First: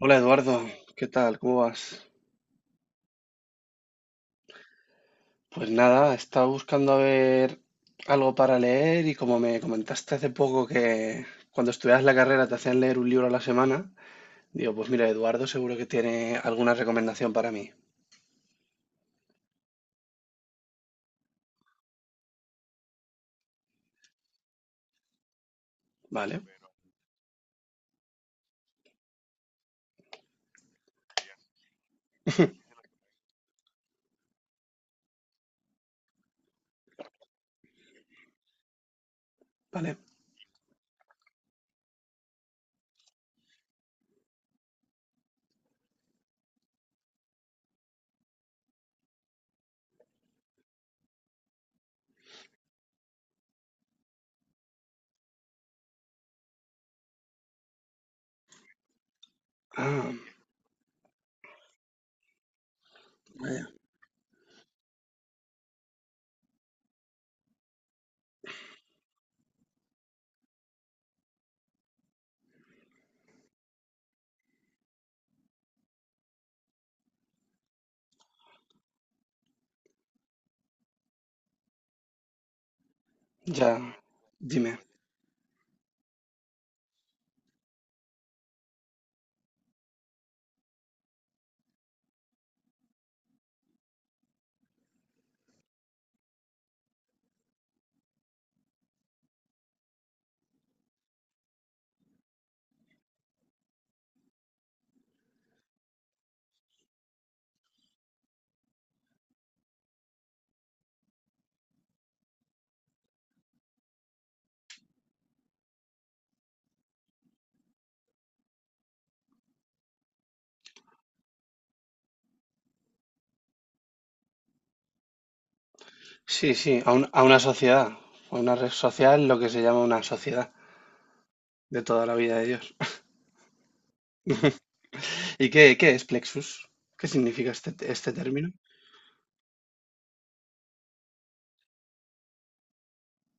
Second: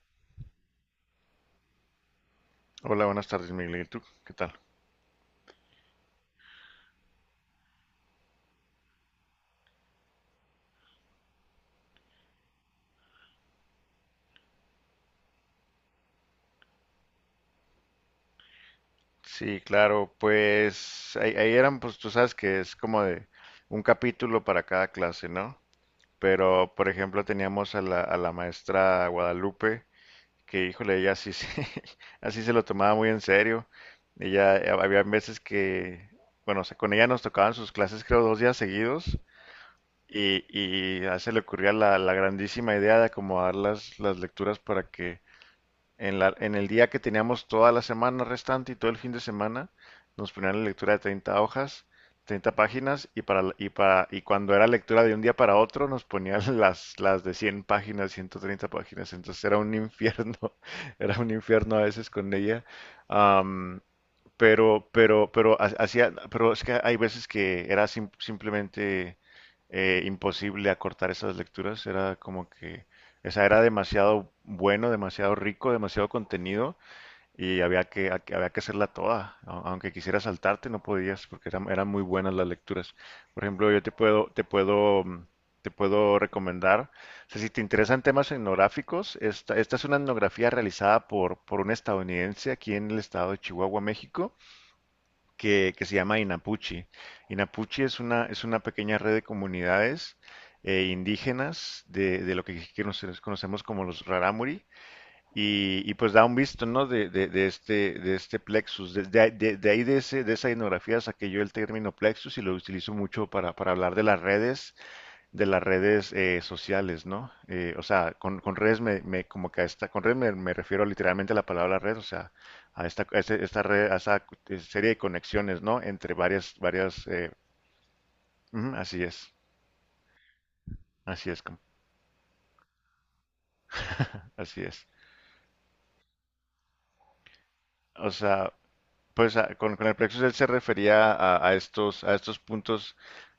Hola Eduardo, ¿qué tal? ¿Cómo vas? Hola, buenas tardes, Miguel. ¿Y tú? ¿Qué tal? Pues nada, estaba buscando a ver algo para leer y como me comentaste hace poco que cuando estudiabas la carrera te hacían leer un libro a la semana, digo, pues mira, Eduardo seguro que tiene alguna recomendación para mí. Sí, claro, pues ahí eran, pues tú sabes que es como de un capítulo para cada clase, ¿no? Vale, Pero, por ejemplo, teníamos a la maestra Guadalupe, que, híjole, ella sí se, así se lo tomaba muy en serio. Ella, había veces que, bueno, o sea, con ella nos tocaban sus clases, creo, dos días seguidos, vale. y a ella se le ocurría la grandísima idea de acomodar las lecturas para que en, la, en el día que teníamos toda la semana restante y todo el fin de semana, nos ponían la lectura de 30 hojas, 30 páginas, y cuando era lectura de un día para otro, nos ponían las de 100 páginas, 130 páginas. Entonces era un Ah, infierno, era un infierno a veces con ella. vaya. Am, pero es que hay veces que era simplemente imposible acortar esas lecturas. Era como que, o sea, era demasiado bueno, demasiado rico, demasiado contenido y había había que hacerla toda. Aunque quisieras saltarte, no podías porque eran muy buenas las lecturas. Por ejemplo, Ya, yo te puedo, te dime. puedo, mm, te puedo recomendar. O sea, si te interesan temas etnográficos, esta es una etnografía realizada por un estadounidense aquí en el estado de Chihuahua, México que se llama Inapuchi. Inapuchi es es una pequeña red de comunidades indígenas de lo que nosotros conocemos como los Raramuri y pues da un visto, ¿no? De de este plexus. De ahí de esa etnografía saqué yo el término plexus y lo utilizo mucho para hablar de las redes sociales, ¿no? O sea, con redes como que a esta, con redes me refiero literalmente a la palabra red, o sea, a esta red, a esa serie de conexiones, ¿no? Entre Sí, sí, varias, a una sociedad. A una red ujú, así social, es, lo que se llama una sociedad así es, com- de toda la vida de Dios. así es. ¿Y qué es Plexus? ¿Qué significa este, O este término? sea, pues con el plexo social se refería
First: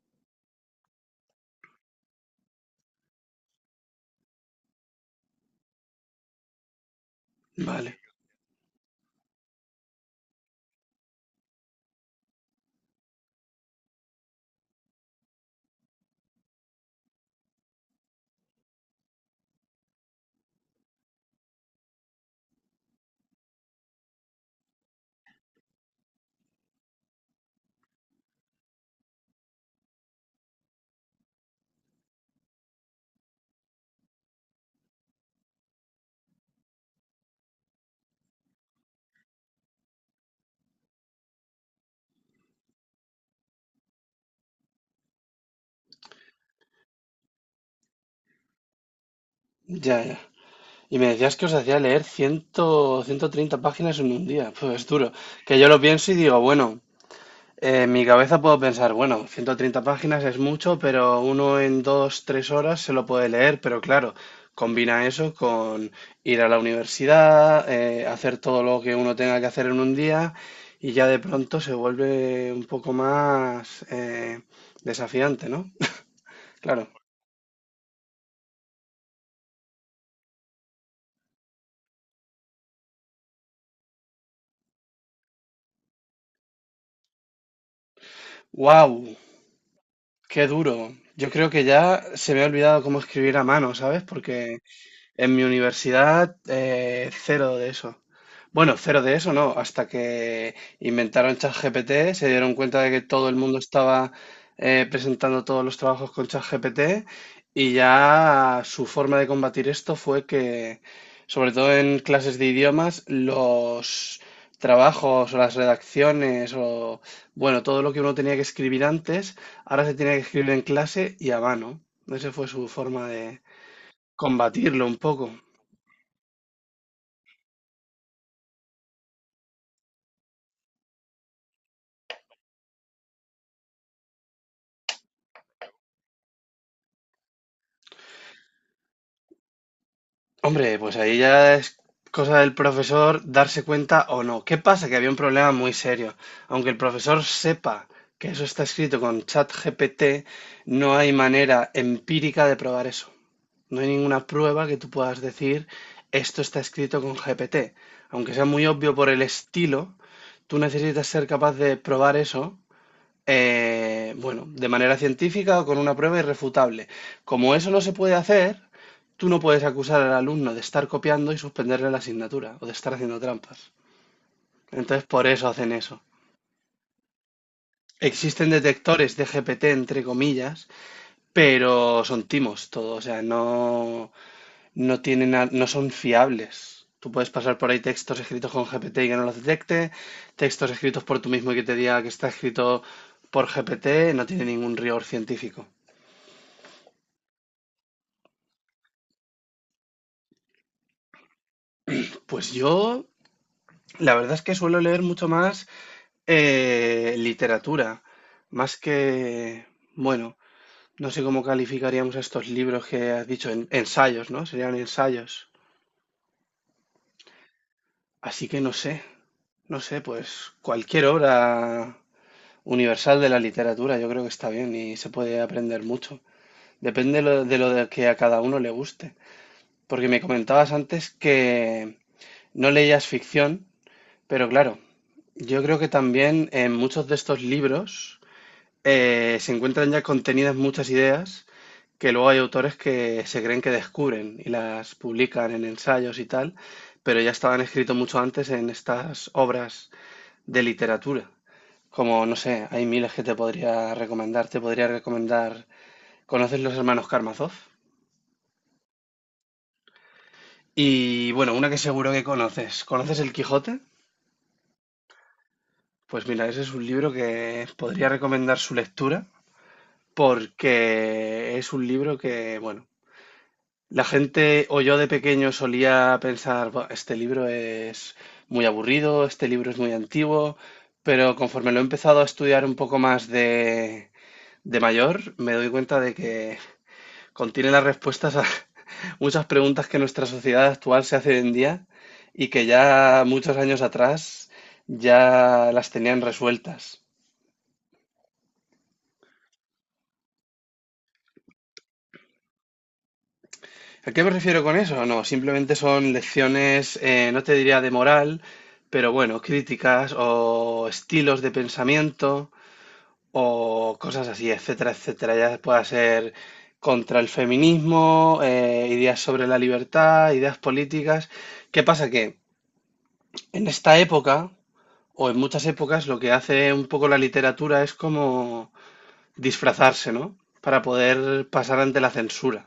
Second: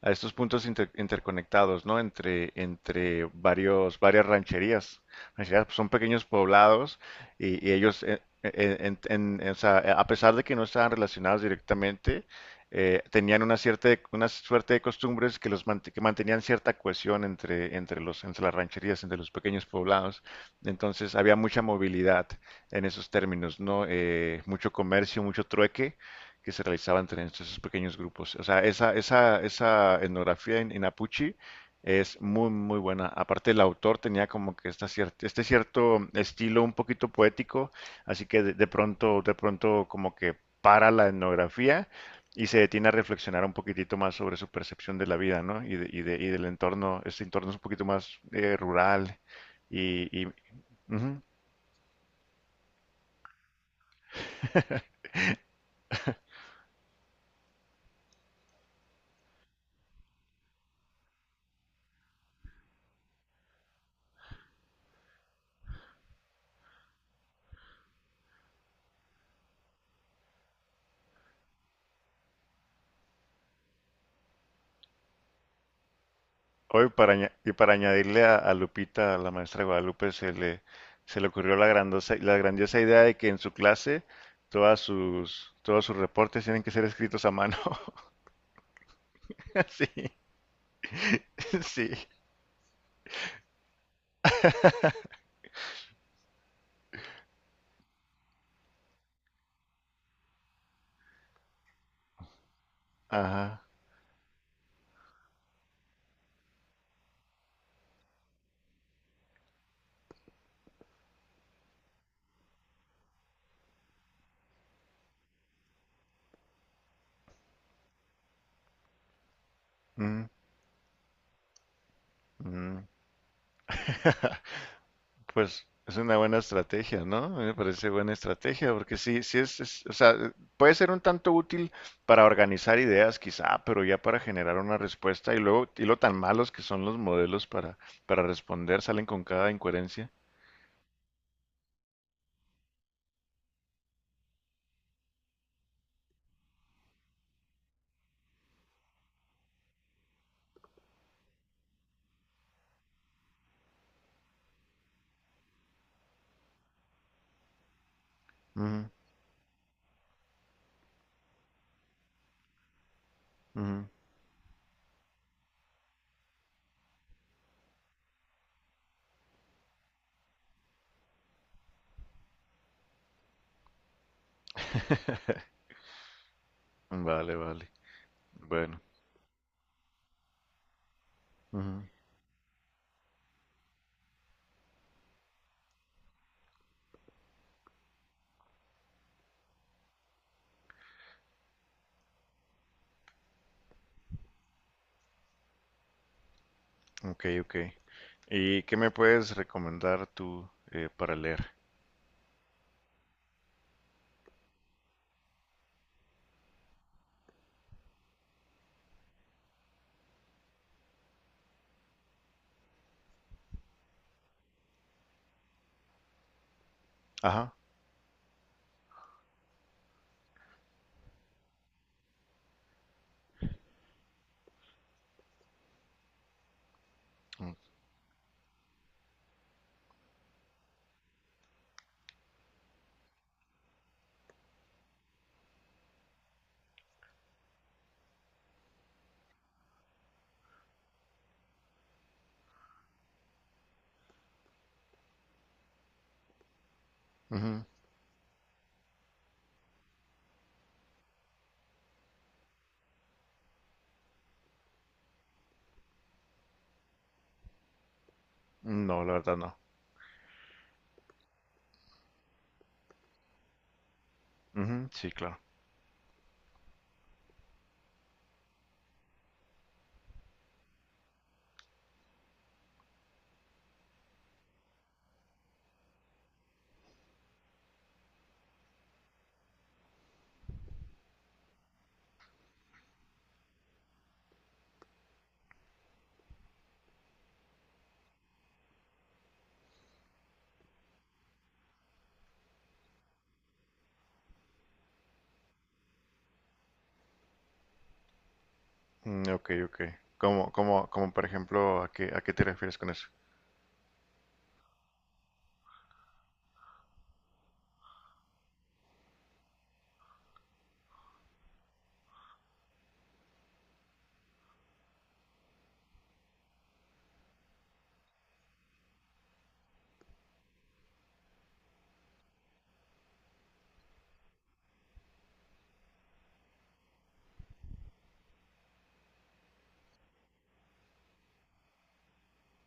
a estos puntos interconectados, ¿no? Entre, entre varios, varias rancherías. Rancherías pues, son pequeños poblados y Vale, ellos, o sea, a pesar de que no estaban relacionados directamente, tenían una cierta, una suerte de costumbres que que mantenían cierta cohesión entre, entre los, entre las rancherías, entre los pequeños poblados. Entonces había mucha movilidad en esos términos, ¿no? Mucho comercio, mucho trueque que se realizaba entre esos pequeños grupos. O sea, esa etnografía en Apuche es muy, muy buena. Aparte, el autor tenía como que esta este cierto estilo un poquito poético, así que de pronto como que para la etnografía y se detiene a reflexionar un poquitito más sobre su percepción de la vida, ¿no? Y del entorno, este entorno es un poquito más rural ya, ya. y Y me ujú. decías que os hacía leer 100, 130 páginas en un día. Pues es duro. Que yo lo pienso y digo, bueno, en mi cabeza puedo pensar, bueno, 130 páginas es mucho, pero uno en 2, 3 horas se lo puede leer. Pero claro, combina eso con ir a la universidad, hacer todo lo que uno tenga que hacer en un día y ya de pronto se vuelve un poco más desafiante, ¿no? Claro. Hoy para añadirle a Lupita, a la maestra Guadalupe, se le ocurrió la grandiosa idea de que en su clase todos sus reportes tienen que ser escritos a mano. ¡Wow! Sí, Qué duro. Yo creo que sí. ya se me ha olvidado cómo escribir a mano, ¿sabes? Porque en mi universidad, cero de eso. Bueno, cero de eso no, hasta que inventaron ChatGPT, se dieron cuenta de que todo el mundo Ajá. estaba presentando todos los trabajos con ChatGPT y ya su forma de combatir esto fue que, sobre todo en clases de idiomas, los trabajos o las redacciones o, bueno, todo lo que uno tenía que escribir antes, ahora se tiene que Mm, escribir en clase y a mano. Esa fue su mm. forma de combatirlo un poco. Pues es una buena estrategia, ¿no? A mí me parece buena estrategia, porque sí, sí o sea, puede ser un tanto útil para organizar ideas, quizá, pero ya para generar una respuesta y luego, y lo tan malos que son los modelos para responder, salen con cada incoherencia. Hombre, pues ahí ya es cosa del profesor darse cuenta o no. ¿Qué pasa? Que había un problema muy serio. Aunque el profesor sepa que eso está escrito con ChatGPT, no hay manera empírica de probar eso. No hay ninguna prueba que tú puedas decir esto está escrito con GPT. Aunque sea muy Ujú, obvio por el estilo, tú necesitas ser capaz de probar eso bueno, de manera científica o con una prueba irrefutable. Como eso no se puede hacer, tú no puedes acusar al alumno de estar copiando y suspenderle la asignatura o de estar haciendo trampas. Entonces, por eso hacen eso. ujú. Vale, vale. Existen Bueno. detectores de GPT, entre comillas, pero Ujú. son timos todo, o sea, no, no tienen, no son fiables. Tú puedes pasar por ahí textos escritos con GPT y que no los detecte, textos escritos por tú mismo y que te diga que está escrito por GPT, no tiene ningún rigor científico. Ok, ok. ¿Y qué me puedes recomendar tú para leer? Pues yo, la verdad es que suelo leer mucho más literatura, más que, bueno, no sé cómo calificaríamos estos libros que has dicho, ensayos, ¿no? Serían ensayos. Ajá. Así que no sé, no sé, pues cualquier obra universal de la literatura yo creo que está bien y se puede aprender mucho. Depende Mm, lo de que a cada uno le guste. Porque me comentabas antes que no leías ficción. Pero claro, yo creo que también en muchos de estos libros se encuentran ya contenidas muchas ideas que luego hay autores que se creen que descubren y las publican en ensayos y tal, pero ya estaban ujú. escritos mucho antes en estas obras de literatura. Como, no sé, hay miles que te podría recomendar. Te podría recomendar. ¿Conoces los hermanos Karamazov? No, la verdad no. Y bueno, una que seguro que conoces. ¿Conoces El Quijote? Ujú, sí, claro. Pues mira, ese es un libro que podría recomendar su lectura porque es un libro que, bueno, la gente o yo de pequeño solía pensar, "Buah, este libro es muy aburrido, este libro es muy antiguo, pero conforme lo he empezado a estudiar un poco más de, mayor, me doy cuenta de que contiene las respuestas a muchas preguntas que nuestra sociedad actual se hace hoy en día y que ya muchos años atrás ya las tenían resueltas. Mm, ok, ok. Como, como, como por ejemplo, a qué te refieres con eso? ¿A qué me refiero con eso? No, simplemente son lecciones, no te diría de moral, pero bueno, críticas o estilos de pensamiento o cosas así, etcétera, etcétera. Ya pueda ser contra el feminismo, ideas sobre la libertad, ideas políticas. ¿Qué pasa? Que en esta época, o en muchas épocas, lo que hace un poco la literatura es como disfrazarse, ¿no? Para poder pasar ante la censura.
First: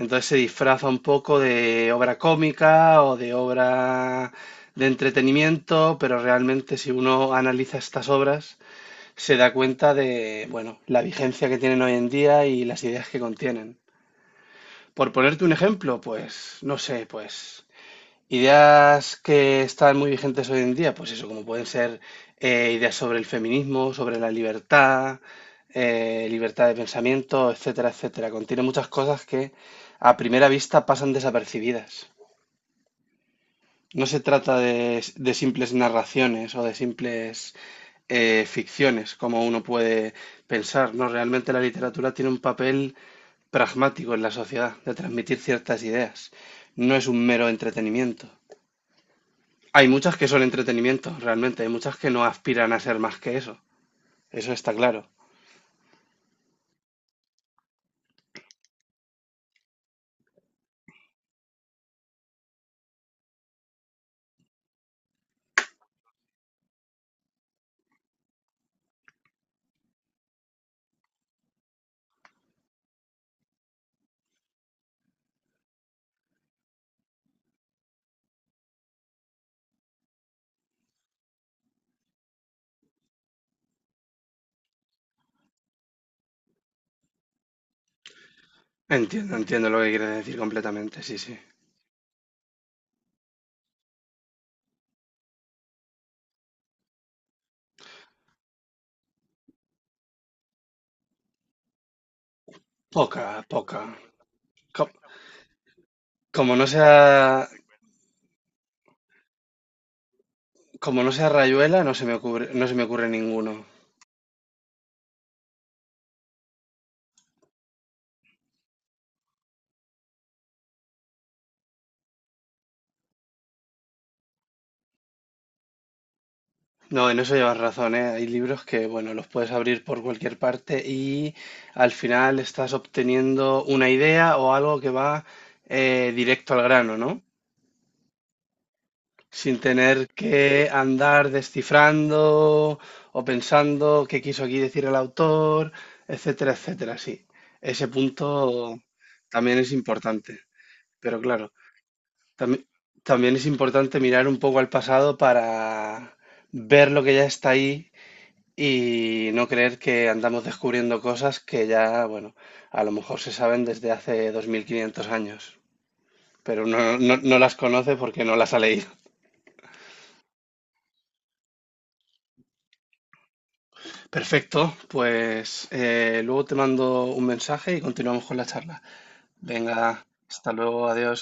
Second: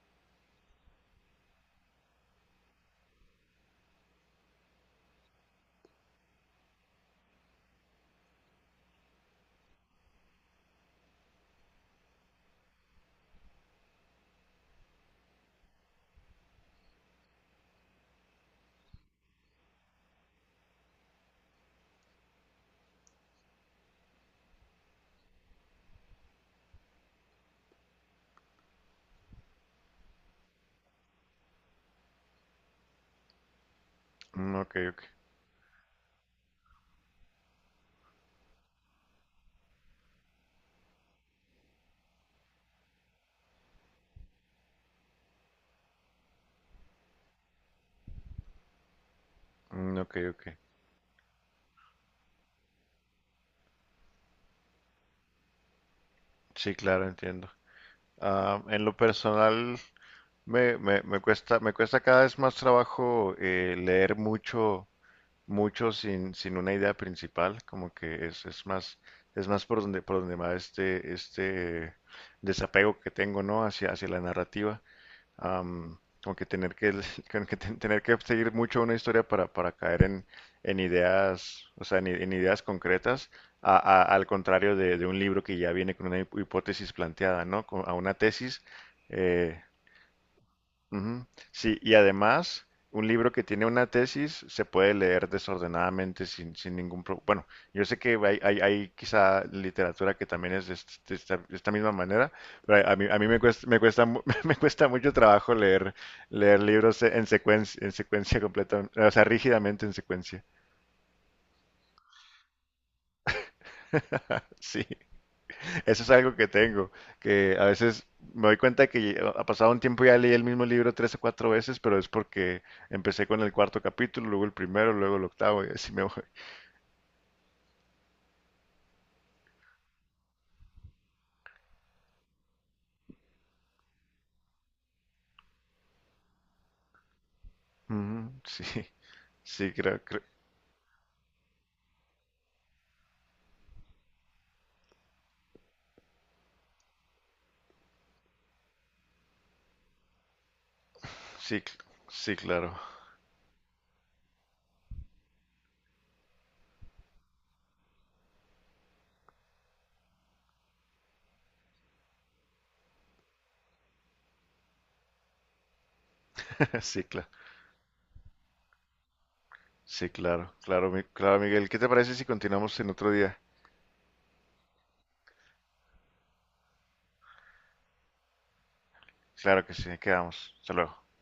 Entonces se disfraza un poco de obra cómica o de obra de entretenimiento, pero realmente si uno analiza estas obras, se da cuenta de, bueno, la vigencia que tienen hoy en día y las ideas que contienen. Por ponerte un ejemplo, pues, no sé, pues ideas que están muy vigentes hoy en día, pues eso, como pueden ser ideas sobre el feminismo, sobre la libertad, libertad de pensamiento, etcétera, etcétera. Contiene muchas cosas que a primera vista pasan desapercibidas. No se trata Mm, ok, de, ok. De simples narraciones o de simples ficciones, como uno puede pensar, ¿no? Realmente la literatura tiene un papel pragmático en la sociedad, de transmitir ciertas ideas. No es un mero entretenimiento. Hay Mm, ok, muchas que son ok. entretenimiento, realmente. Hay muchas que no aspiran a ser más que eso. Eso está claro. Sí, claro, entiendo. Ah, en lo personal, me cuesta cada vez más trabajo leer mucho, mucho sin, sin una idea principal. Como que es más por donde va este desapego que tengo, ¿no? Hacia, hacia la narrativa. Como que tener que, como que tener que seguir mucho una historia para caer en ideas, o sea, en, en ideas concretas, al contrario de un libro que ya viene con una hipótesis planteada, ¿no? A una tesis, Entiendo, eh, entiendo lo que quieres decir completamente, sí, ujú. sí. Sí, y además, un libro que tiene una tesis se puede leer desordenadamente sin, sin ningún problema. Bueno, yo sé que hay quizá literatura que también es de esta misma manera, pero a Poca, mí me cuesta, poca. Me cuesta Co- mucho trabajo leer, Como leer no libros sea, en secuencia completa, o sea, rígidamente en secuencia. como no sea Rayuela, no se me ocurre ninguno. Sí. Eso es algo que tengo, que a veces me doy cuenta que ha pasado un tiempo y ya leí el mismo libro 3 o 4 veces, pero es porque empecé con el cuarto capítulo, luego el primero, luego el octavo y así me voy. No, en eso llevas razón, ¿eh? Hay libros que, bueno, los puedes abrir por cualquier parte y al final estás obteniendo una idea o algo que va directo al grano, ¿no? Ujú, sí, Sin sí, tener que andar descifrando o pensando qué quiso aquí decir el autor, etcétera, etcétera. Sí, ese punto también es importante, pero claro, sí, sí, también, claro, también es importante mirar un poco al pasado para ver lo que ya está ahí y no creer que andamos descubriendo cosas que ya, bueno, a lo mejor se saben desde hace 2500 años, pero uno sí, no, claro, no las conoce porque no las ha leído. sí, claro, claro, claro, Miguel. ¿Qué te parece si continuamos en otro día? Perfecto, pues luego te mando un mensaje y continuamos con la charla. Claro que sí, Venga, hasta quedamos. Hasta luego, luego. adiós.